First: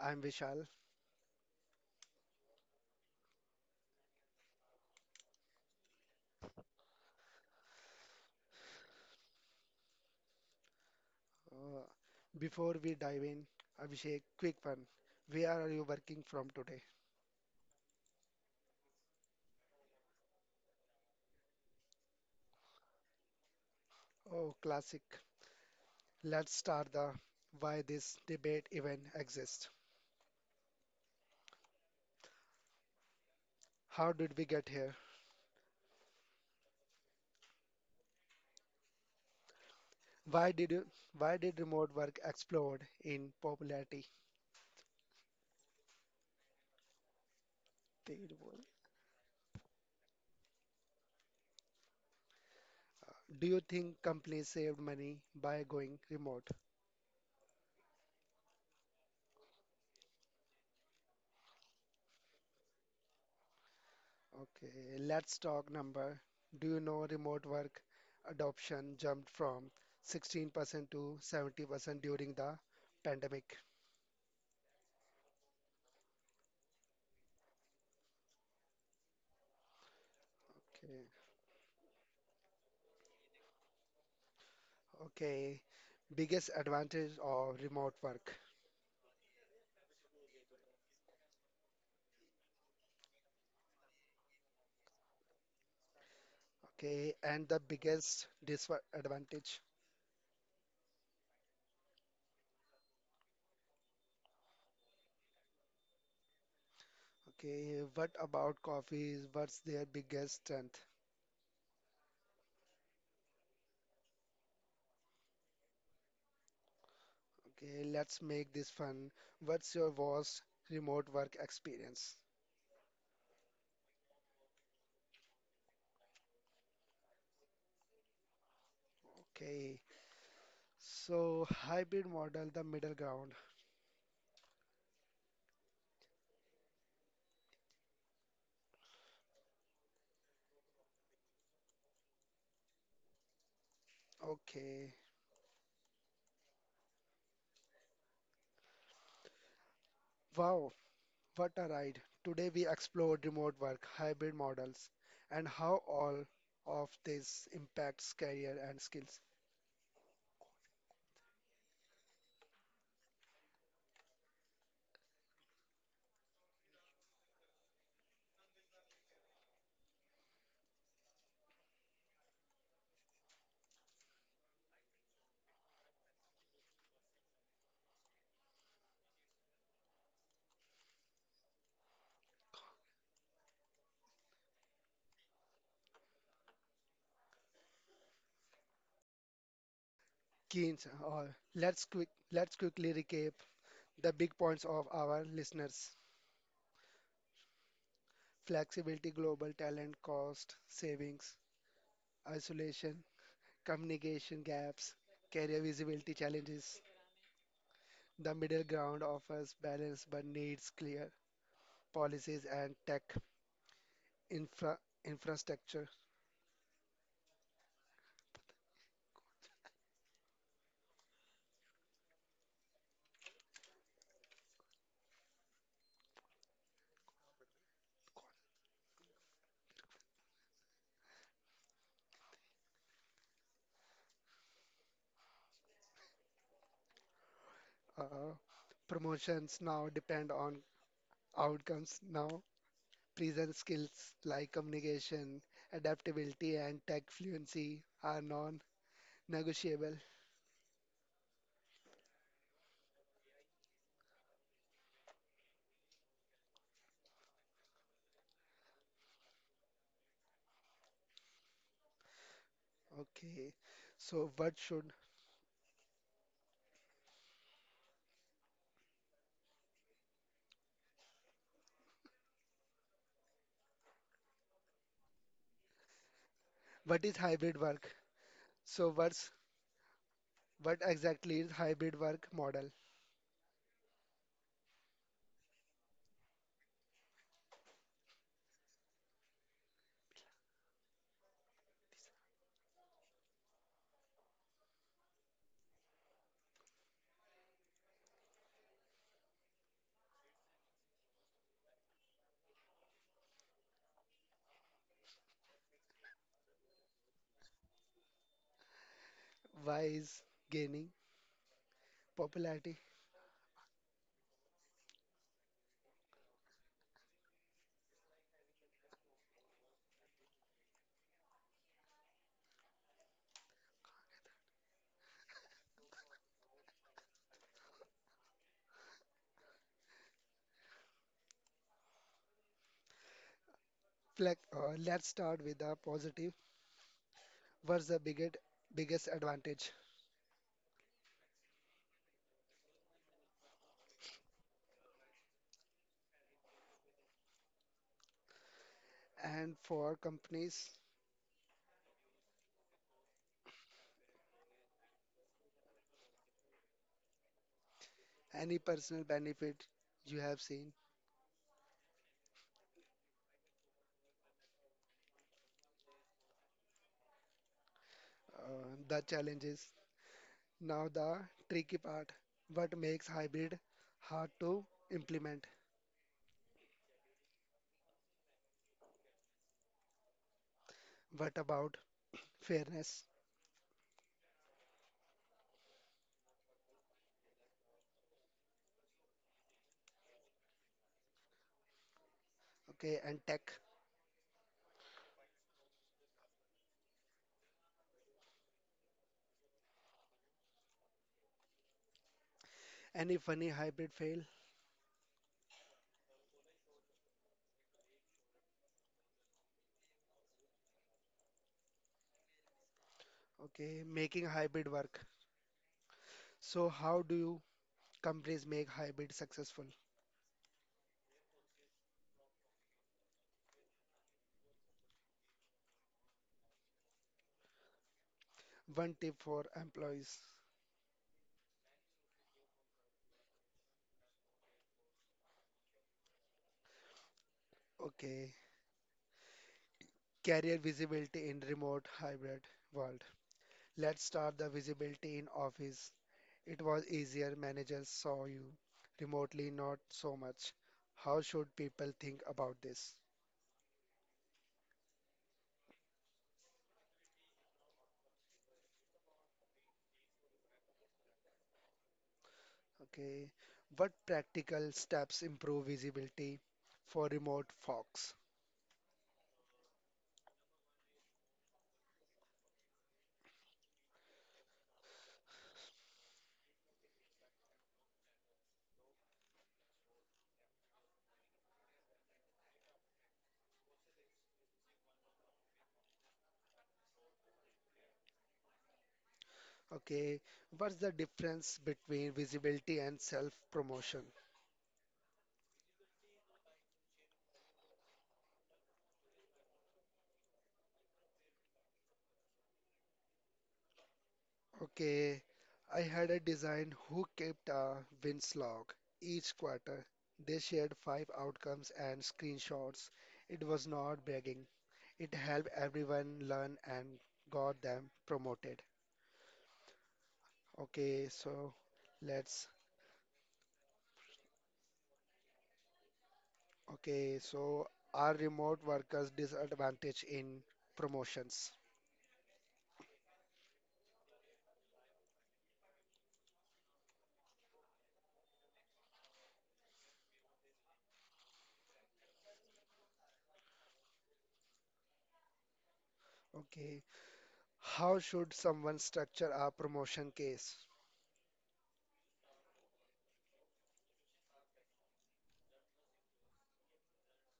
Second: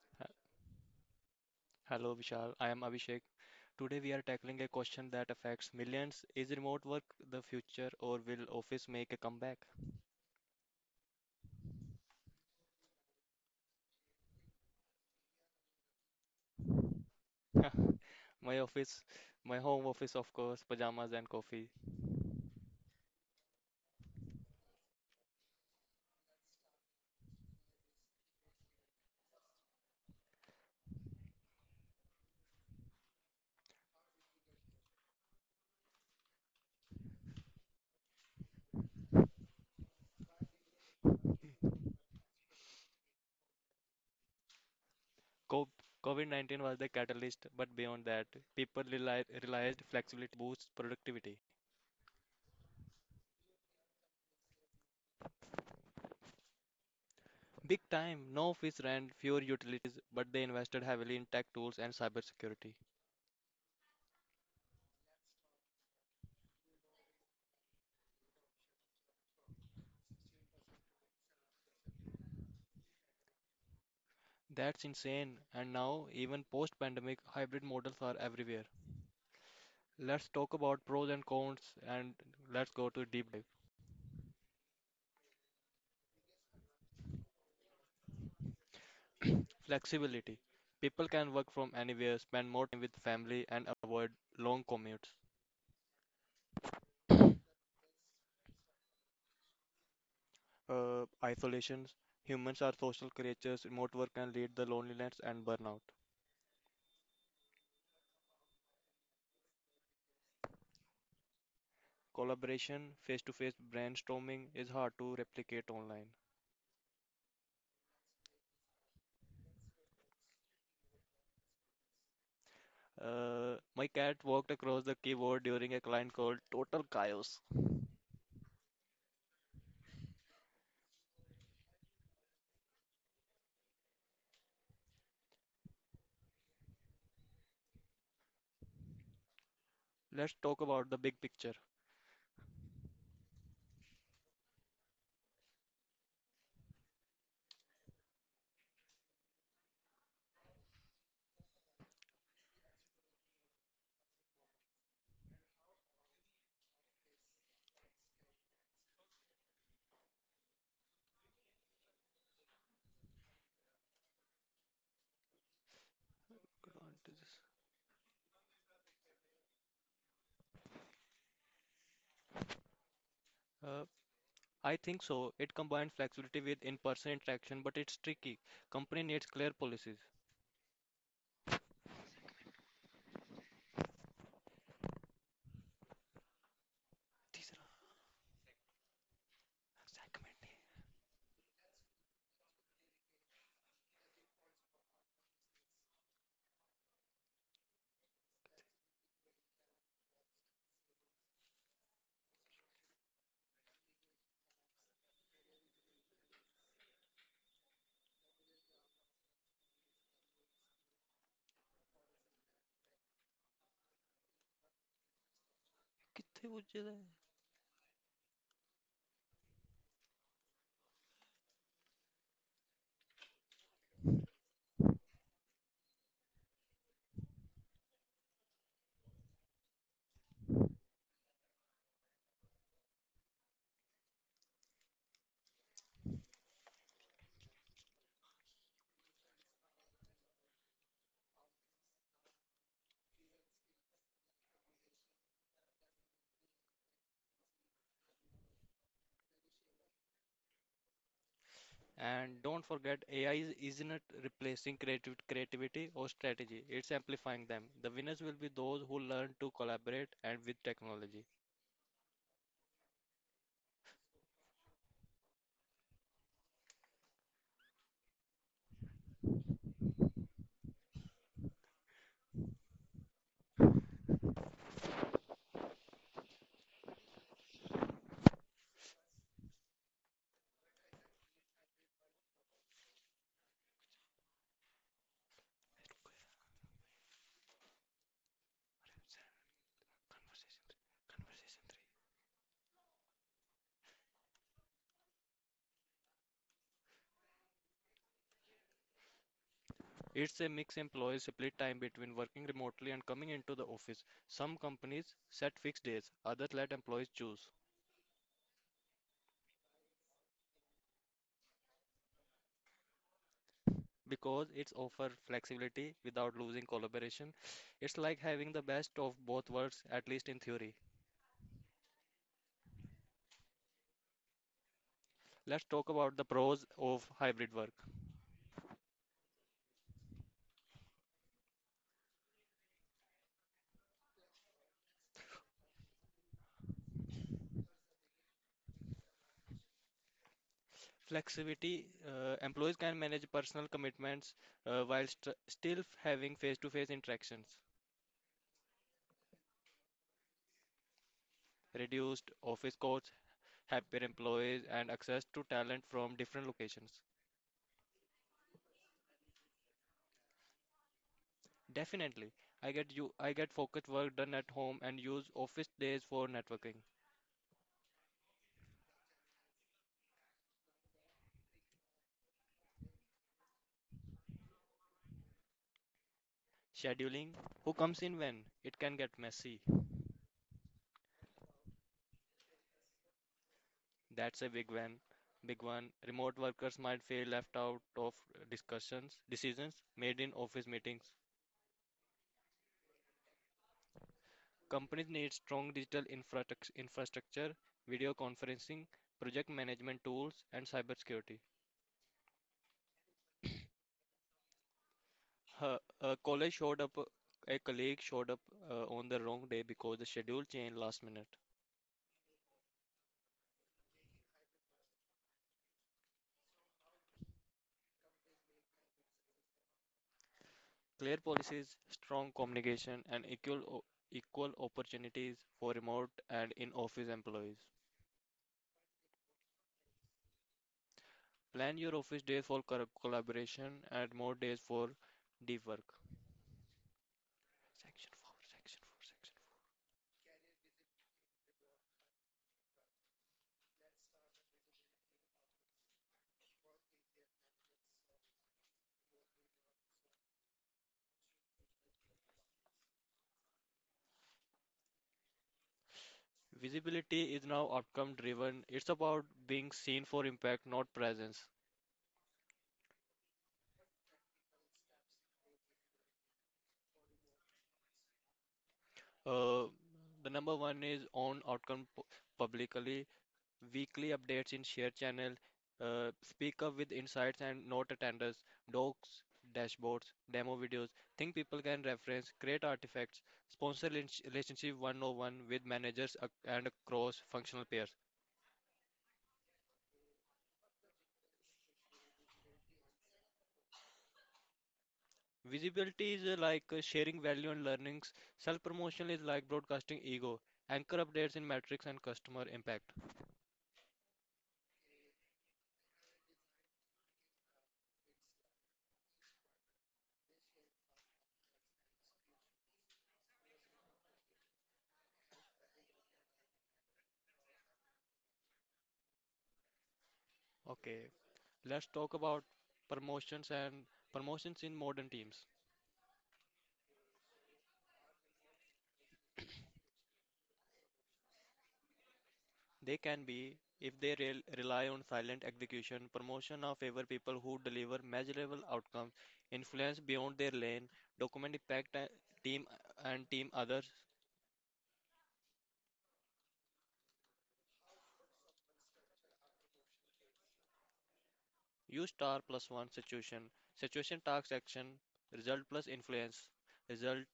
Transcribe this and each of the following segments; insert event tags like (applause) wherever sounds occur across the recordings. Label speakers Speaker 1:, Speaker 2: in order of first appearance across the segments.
Speaker 1: I'm
Speaker 2: H-
Speaker 1: Vishal.
Speaker 2: Hello Vishal, I am Abhishek. Today we are tackling a question that affects millions. Is remote work the future or will office make a comeback?
Speaker 1: Uh, Before we dive in, Abhishek, quick one. Where are you working from today?
Speaker 2: (laughs) My office, my home office of course, pajamas and coffee.
Speaker 1: Oh, classic. Let's start the why this debate even exists. How did we get here? Why did you, why did remote work explode in popularity?
Speaker 2: Co- COVID-19 was the catalyst, but beyond that,
Speaker 1: Terrible.
Speaker 2: people realized flexibility boosts productivity.
Speaker 1: Do you think companies saved money by going remote?
Speaker 2: Big time, no office rent, fewer utilities, but they invested heavily in tech tools and cybersecurity.
Speaker 1: Okay, let's talk number. Do you know remote work adoption jumped from 16% to 70% during the pandemic?
Speaker 2: That's insane. And now, even post-pandemic, hybrid models are everywhere. Let's talk about
Speaker 1: Okay.
Speaker 2: pros and cons, and let's go to deep dive.
Speaker 1: Okay. Biggest advantage of remote work.
Speaker 2: Flexibility. People can work from anywhere, spend more time with family, and avoid long commutes.
Speaker 1: Okay. And the biggest disadvantage.
Speaker 2: Isolations. Humans are social creatures. Remote work can lead to loneliness and burnout.
Speaker 1: Okay. What about coffees? What's their biggest strength?
Speaker 2: Collaboration, face-to-face brainstorming is hard to replicate online.
Speaker 1: Okay. Let's make this fun. What's your worst remote work experience?
Speaker 2: My cat walked across the keyboard during a client call. Total chaos.
Speaker 1: Okay. So hybrid model, the middle ground.
Speaker 2: Let's talk about the big picture.
Speaker 1: Okay. Wow, what a ride. Today we explored remote work, hybrid models, and how all of this impacts career and skills.
Speaker 2: Uh, I think so. It combines flexibility with in-person interaction, but it's tricky. Company needs clear policies. तीसरा segment है
Speaker 1: Keynes, let's quickly recap the big points of our listeners. Flexibility, global talent, cost, savings, isolation, communication gaps, career visibility challenges. The middle ground offers balance but needs clear policies and tech infra infrastructure.
Speaker 2: कि.
Speaker 1: uh, Promotions now depend on outcomes now. Present skills like communication, adaptability, and tech fluency are non-negotiable.
Speaker 2: And don't forget, AI is isn't replacing creativity or strategy. It's amplifying them. The winners will be those who learn to collaborate and with technology.
Speaker 1: Okay, so what is hybrid work? So what exactly is hybrid work model?
Speaker 2: conversation three, conversation three. It's a mix, employees split time between working remotely and coming into the office. Some companies set fixed days, others let employees choose.
Speaker 1: Why is gaining popularity?
Speaker 2: Because it's offer flexibility without losing collaboration. It's like having the best of both worlds, at least in theory. Let's talk about the pros of hybrid work.
Speaker 1: Like, let's start with the positive. What's the biggest advantage?
Speaker 2: Flexibility, employees can manage personal commitments, while still having face to face interactions,
Speaker 1: And for companies,
Speaker 2: reduced office costs, happier employees, and access to talent from different locations.
Speaker 1: any personal benefit you have seen?
Speaker 2: Definitely, I get you. I get focused work done at home and use office days for networking.
Speaker 1: The challenge is now the tricky part. What makes hybrid hard to implement?
Speaker 2: Scheduling, who comes in when? It can get messy.
Speaker 1: What about fairness?
Speaker 2: That's a big one. Big one. Remote workers might feel left out of discussions, decisions made in office meetings.
Speaker 1: Okay, and tech.
Speaker 2: Companies need strong digital infrastructure, video conferencing, project management tools, and cybersecurity.
Speaker 1: Any funny hybrid fail?
Speaker 2: Her, a college showed up, A colleague showed up, on the wrong day because the schedule changed last minute.
Speaker 1: Okay, making hybrid work. So, how do you companies make hybrid successful?
Speaker 2: Clear policies, strong communication, and equal opportunities for remote and in office employees.
Speaker 1: One tip for employees.
Speaker 2: Plan your office days for collaboration and more days for deep work. Section
Speaker 1: Okay,
Speaker 2: 4, Section 4, Section
Speaker 1: career visibility in remote hybrid world. Let's start the visibility in office. It was easier, managers saw you remotely, not so much. How should people think about this?
Speaker 2: 4. Visibility is now outcome driven. It's about being seen for impact, not presence.
Speaker 1: Okay, what practical steps improve visibility for remote folks?
Speaker 2: Uh, the number one is own outcome publicly, weekly updates in share channel, speak up with insights and note attenders, docs, dashboards, demo videos, thing people can reference, create artifacts, sponsor relationship one with managers, and cross functional peers.
Speaker 1: Okay, what's the difference between visibility and self-promotion?
Speaker 2: Visibility is, like, sharing value and learnings. Self promotion is like broadcasting ego. Anchor updates in metrics and customer impact.
Speaker 1: Okay, I had a design who kept a wins log each quarter. They shared five outcomes and screenshots. It was not bragging. It helped everyone learn and got them promoted. Okay,
Speaker 2: Okay,
Speaker 1: so
Speaker 2: let's talk about
Speaker 1: let's.
Speaker 2: promotions and promotions in modern teams.
Speaker 1: Okay, so are remote workers disadvantaged in promotions?
Speaker 2: They can be, if they rely on silent execution. Promotion of favor people who deliver measurable outcomes, influence beyond their lane, document impact, team and team others.
Speaker 1: Okay, how should someone structure a promotion case?
Speaker 2: Use star plus one situation, situation task action, result plus influence, result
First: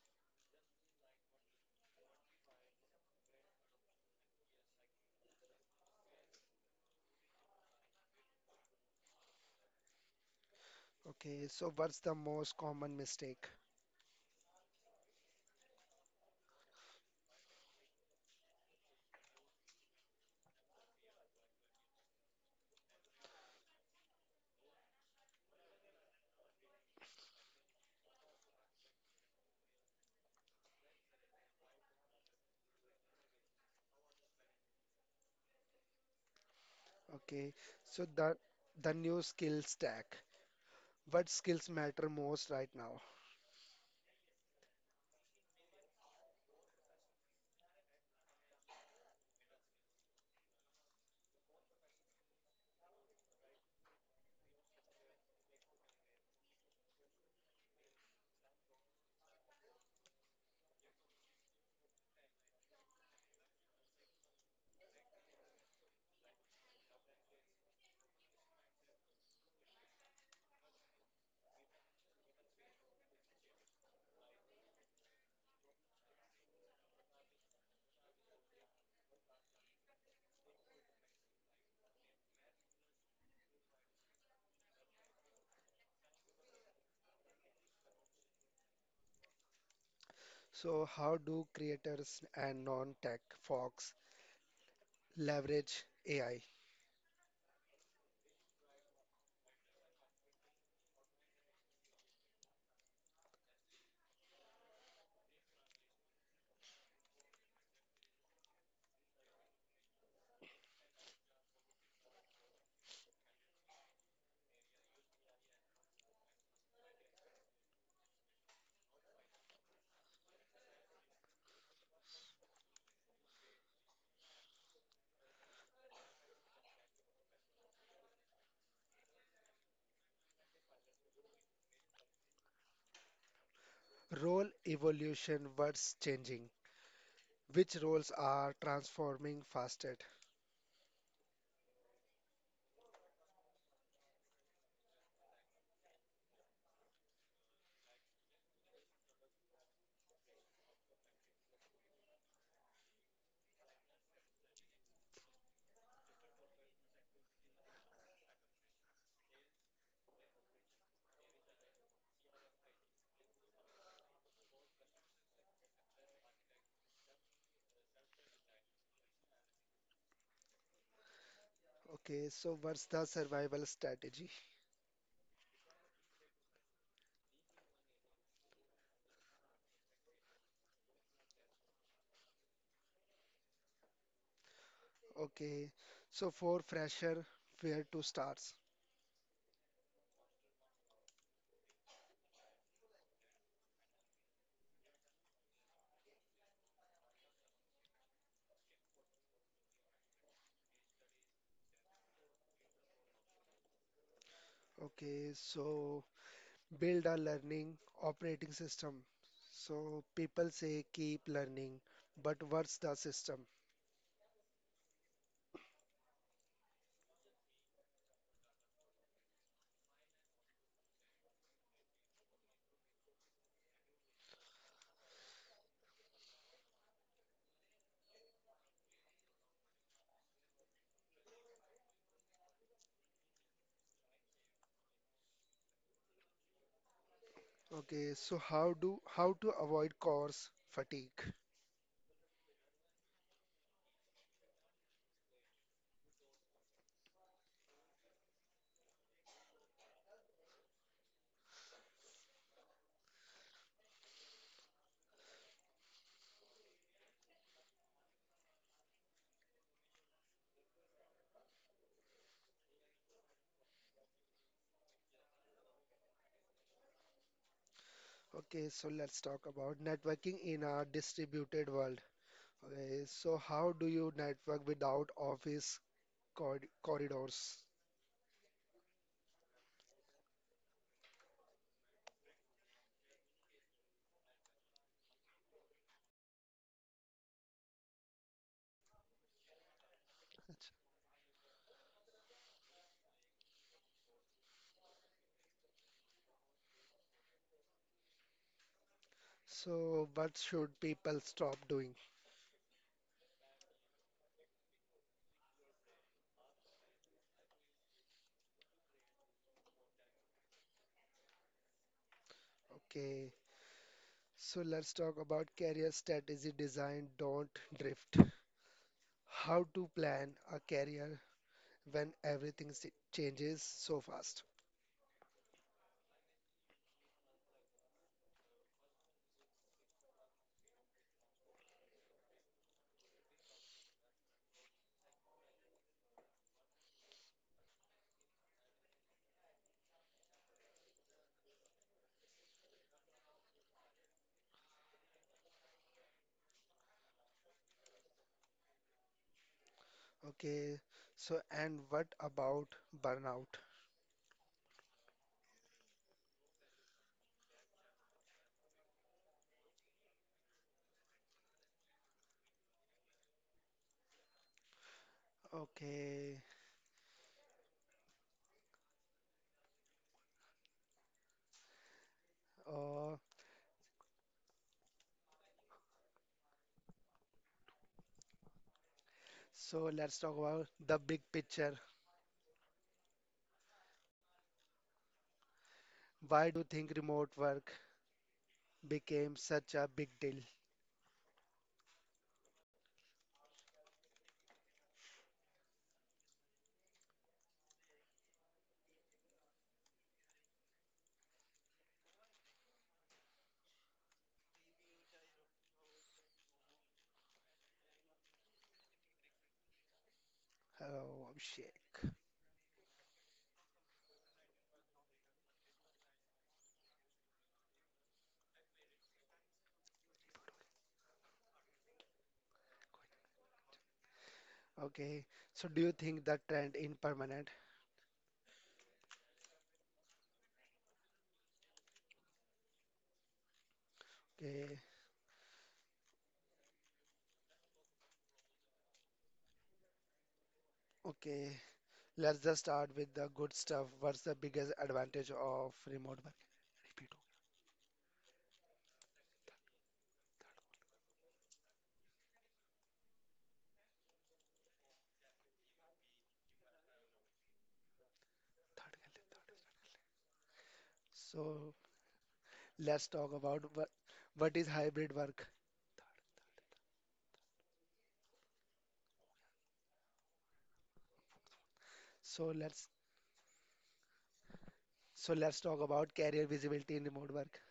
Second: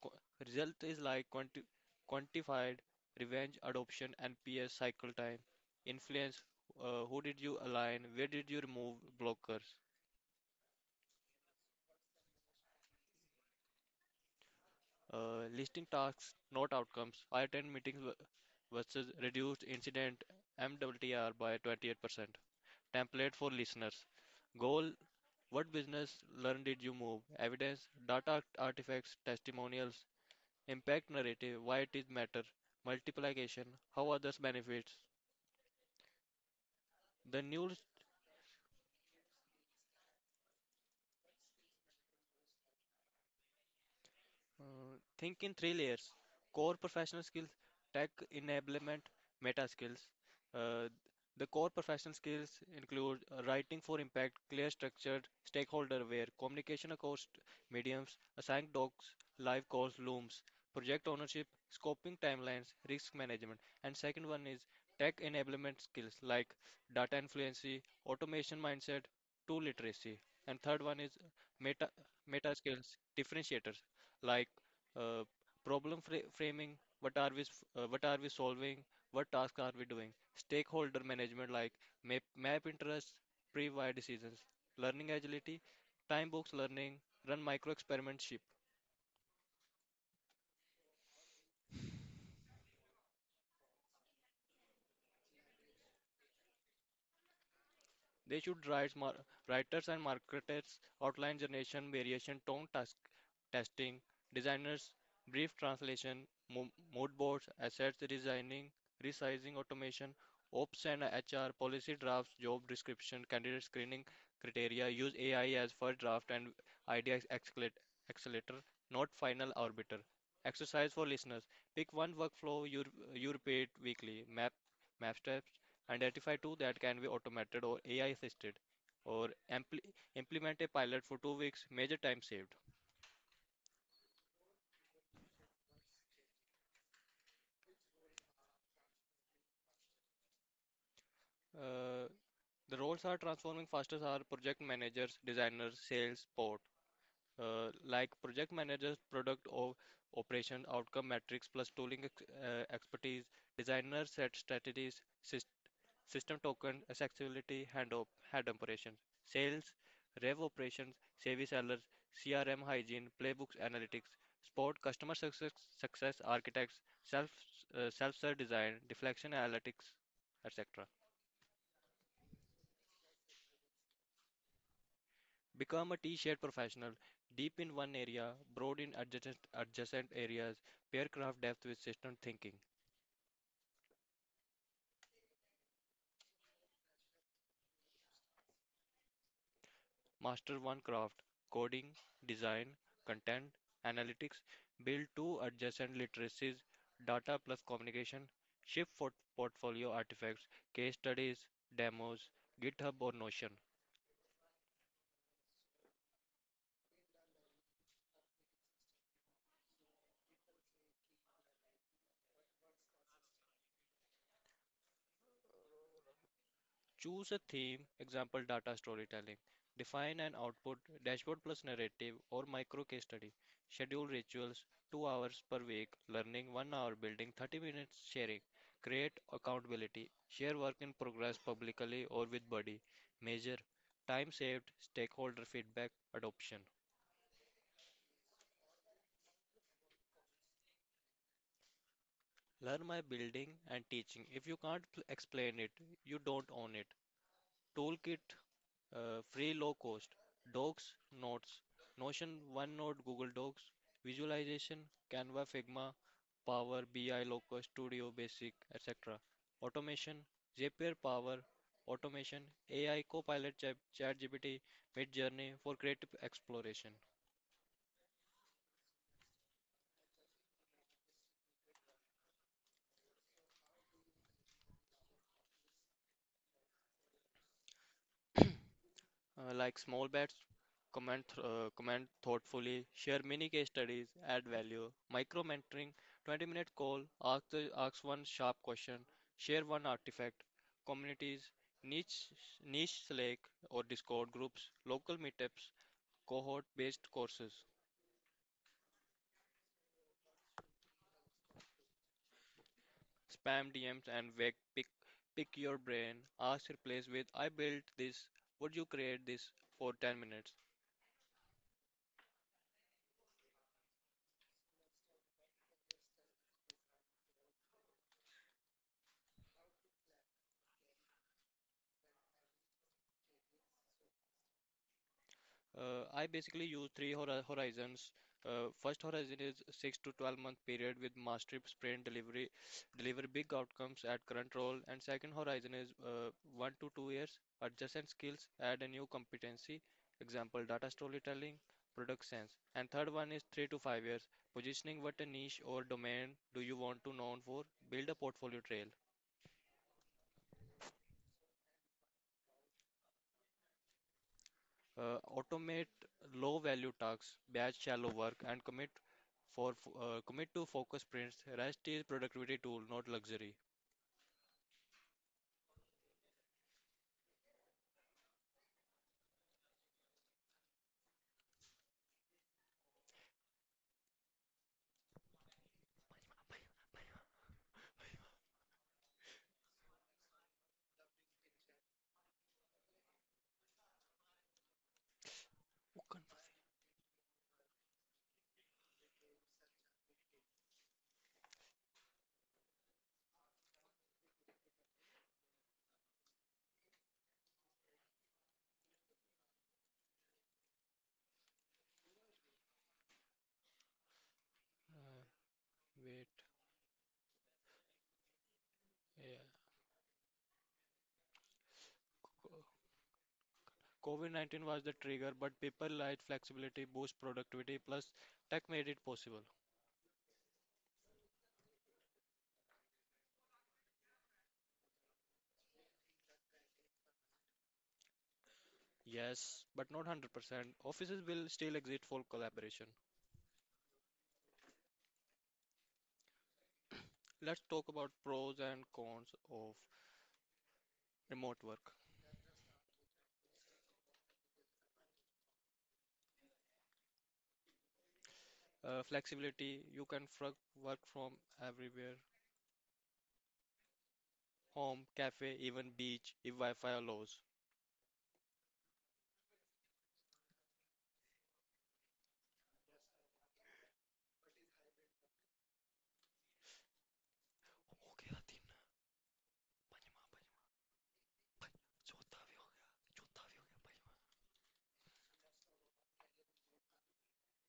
Speaker 2: qu- result is like quantified revenge adoption and ps cycle time influence, who did you align, where did you remove blockers?
Speaker 1: Okay, so what's the most common mistake?
Speaker 2: Listing tasks, not outcomes. I attend meetings, versus reduced incident MWTR by 28%. Template for listeners: goal, what business learn did you move? Evidence, data artifacts, testimonials, impact narrative, why it is matter, multiplication, how others benefits. The
Speaker 1: Okay,
Speaker 2: new
Speaker 1: so the new skill stack. What skills matter most right now?
Speaker 2: Think in three layers: core professional skills, tech enablement, meta skills. Uh, the core professional skills include, writing for impact, clear structured, stakeholder aware, communication across mediums, assigned docs, live calls, looms, project ownership, scoping timelines, risk management. And second one is tech enablement skills like data influency, automation mindset, tool literacy. And third one is meta meta skills, differentiators, like, uh, problem framing, what are we what are we solving, what task are we doing? Stakeholder management, like map interests, pre-wire decisions, learning agility, time box learning, run micro experiments.
Speaker 1: So how do creators and non-tech folks leverage AI?
Speaker 2: They should writers and marketers, outline generation, variation, tone task, testing, designers, brief translation, mood boards, assets designing, resizing, automation, ops and HR, policy drafts, job description, candidate screening criteria. Use AI as first draft and idea accelerator, not final arbiter. Exercise for listeners: pick one workflow you repeat weekly. Map steps. Identify two that can be automated or AI assisted, or implement a pilot for 2 weeks, major time saved.
Speaker 1: Role evolution, what's changing? Which roles are transforming fastest?
Speaker 2: Uh, the roles are transforming fastest are project managers, designers, sales, support. Like project managers, product or operation outcome metrics plus tooling expertise, designers set strategies, System token accessibility and head operations, sales, rev operations, service sellers, CRM hygiene, playbooks analytics, support customer success, success architects, self-serve design, deflection analytics, etc.
Speaker 1: Okay, so what's the survival strategy?
Speaker 2: Become a T-shaped professional, deep in one area, broad in adjacent areas, pair craft depth with system thinking.
Speaker 1: Okay, so for fresher, where to start?
Speaker 2: Master one craft: coding, design, content, analytics. Build two adjacent literacies, data plus communication, ship for portfolio artifacts, case studies, demos, GitHub or Notion.
Speaker 1: Okay, so build a learning operating system. So people say keep learning, but what's the system?
Speaker 2: Choose a theme, example data storytelling. Define an output, dashboard plus narrative or micro case study. Schedule rituals, 2 hours per week, learning 1 hour, building 30 minutes sharing. Create accountability. Share work in progress publicly or with buddy. Measure time saved, stakeholder feedback, adoption.
Speaker 1: Okay, so how to avoid course fatigue?
Speaker 2: Learn by building and teaching. If you can't explain it, you don't own it. Toolkit, free low cost. Docs, notes, Notion, OneNote, Google Docs. Visualization, Canva, Figma, Power BI, Locus, Studio, Basic, etc. Automation, Zapier Power, Automation, AI, Copilot, ChatGPT, Midjourney for creative exploration.
Speaker 1: Okay, so let's talk about networking in a distributed world. Okay, so how do you network without office corridors?
Speaker 2: Like small bets, comment thoughtfully, share mini case studies, add value, micro mentoring, 20-minute call, ask one sharp question, share one artifact, communities, niche, niche Slack or Discord groups, local meetups, cohort based courses,
Speaker 1: So, what should people stop doing?
Speaker 2: spam DMs, and vague pick your brain, ask replace with I built this, would you create this for 10 minutes?
Speaker 1: Okay, so let's talk about career strategy design. Don't drift. How to plan a career when changes so fast.
Speaker 2: I basically use three horizons. First horizon is 6 to 12 month period with mastery sprint delivery, deliver big outcomes at current role. And second horizon is, 1 to 2 years, adjacent skills, add a new competency, example data storytelling, product sense. And third one is 3 to 5 years, positioning, what a niche or domain do you want to known for, build a portfolio trail.
Speaker 1: Okay, so and what about burnout?
Speaker 2: Automate low value tasks, batch shallow work, and commit to focus sprints. Rest is productivity tool, not luxury.
Speaker 1: Okay, uh, so let's talk about the big picture. Why do you think remote work became such a big deal?
Speaker 2: Uh, wait, yeah.
Speaker 1: Oh, shit.
Speaker 2: Co- COVID-19 was the trigger, but people like flexibility, boost productivity, plus tech made it possible.
Speaker 1: Okay, so do you think the trend in permanent?
Speaker 2: Yes, but not 100%. Offices will still exist for collaboration.
Speaker 1: Okay,
Speaker 2: Let's talk about pros and cons of
Speaker 1: okay,
Speaker 2: remote work.
Speaker 1: let's just start with the good stuff. What's the biggest advantage of remote work?
Speaker 2: Flexibility, you can work from everywhere, home, cafe, even beach if Wi-Fi allows.
Speaker 1: So, let's talk about what is hybrid work. So let's so let's talk about career visibility in remote work.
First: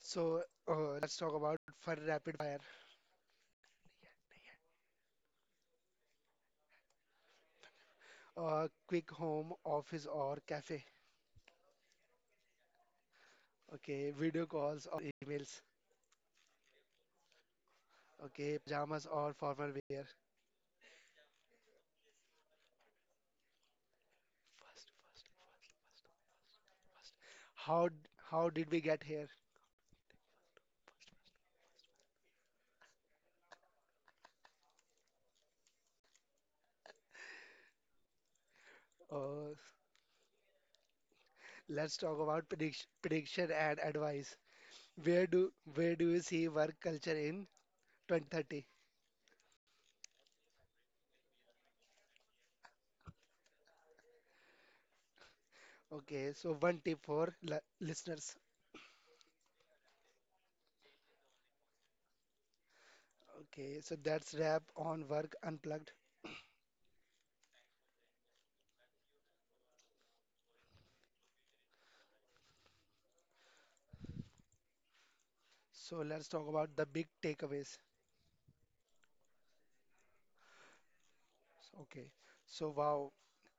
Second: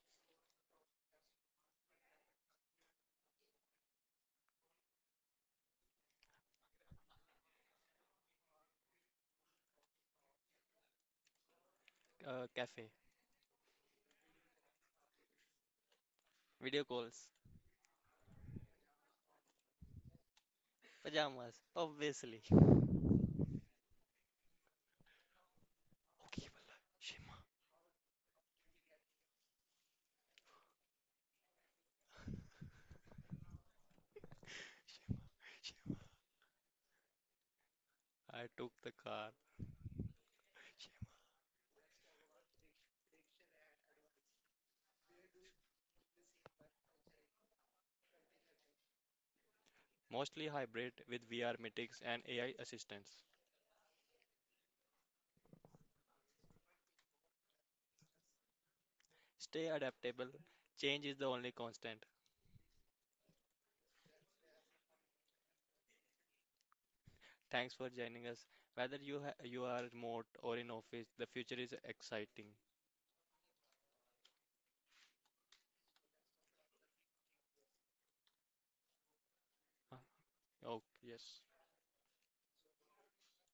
Speaker 1: So let's talk about for rapid fire, quick home, office or cafe.
Speaker 2: Cafe,
Speaker 1: Okay, video calls or emails.
Speaker 2: video calls.
Speaker 1: Okay, pajamas or formal wear.
Speaker 2: Pajamas, obviously.
Speaker 1: How d- how did we get here?
Speaker 2: I took the car,
Speaker 1: Uh, let's talk about prediction and advice. Where do you see work culture in 2030?
Speaker 2: mostly hybrid with VR meetings and AI assistance.
Speaker 1: Okay, so one tip for li listeners.
Speaker 2: Stay adaptable. Change is the only constant.
Speaker 1: Okay, so that's wrap on work unplugged.
Speaker 2: Thanks for joining us. Whether you are remote or in office, the future is exciting.
Speaker 1: So let's talk about the big takeaways.
Speaker 2: Huh? Oh, yes.
Speaker 1: Okay, so wow,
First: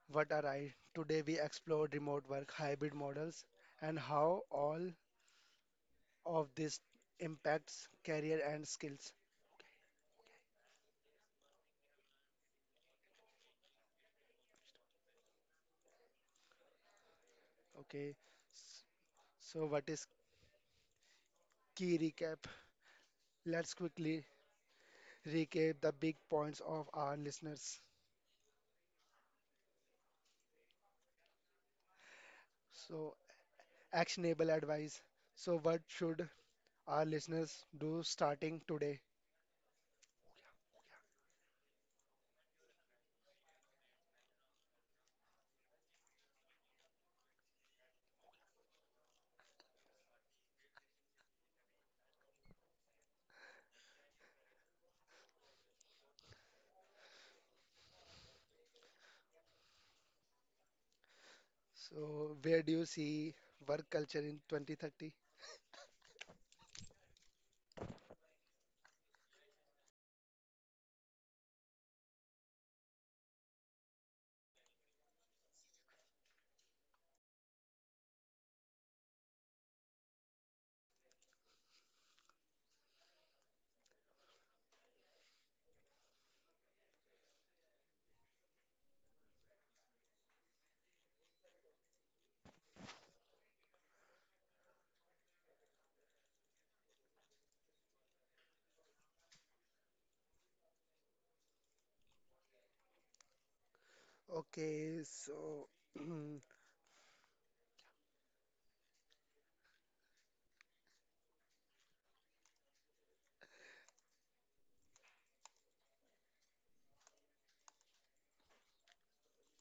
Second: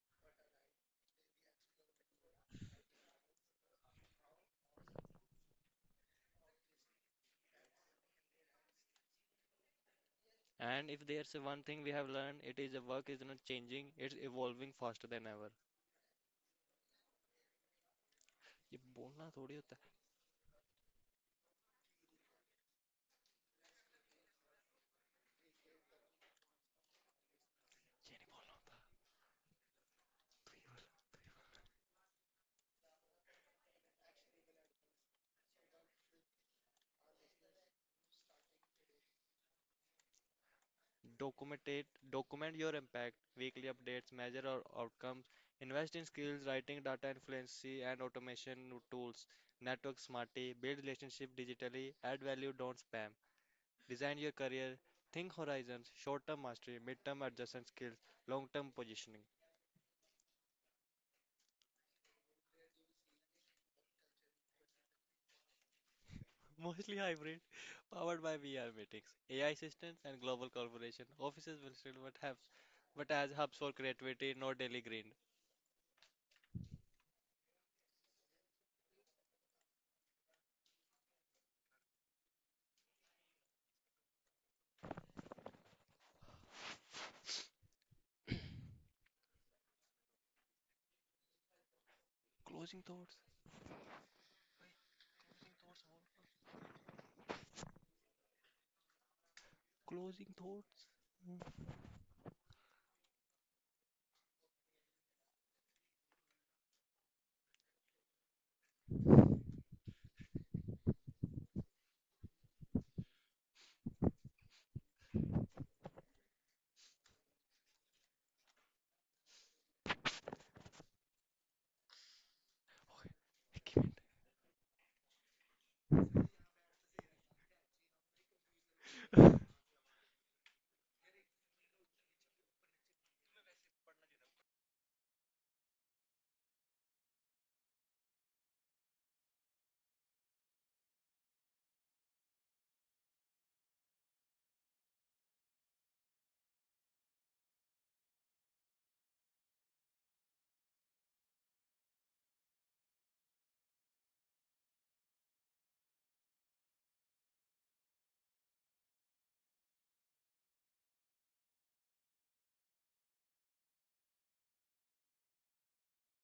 Speaker 1: what a ride. Today we explored remote work hybrid models and how all of this impacts career and skills.
Speaker 2: And if there's one thing we have learned, it is the work is not changing. It's evolving faster than ever.
Speaker 1: Okay,
Speaker 2: You've
Speaker 1: s-
Speaker 2: to
Speaker 1: so
Speaker 2: say.
Speaker 1: what is key recap? Let's quickly recap the big points of our listeners. So actionable advice. So what should our listeners do starting today?
Speaker 2: Documented. Document your impact. Weekly updates. Measure your outcomes. Invest in skills: writing, data fluency, and automation tools. Network smartly. Build relationships digitally. Add value. Don't spam. Design your career. Think horizons. Short-term mastery. Mid-term adjustment skills. Long-term positioning.
Speaker 1: So, where do you see work culture in 2030?
Speaker 2: Mostly hybrid, powered by VR meetings, AI assistants, and global collaboration. Offices will still but have but as hubs for creativity, not daily grind. Closing thoughts. Closing thoughts.
Speaker 1: Okay, so (clears throat)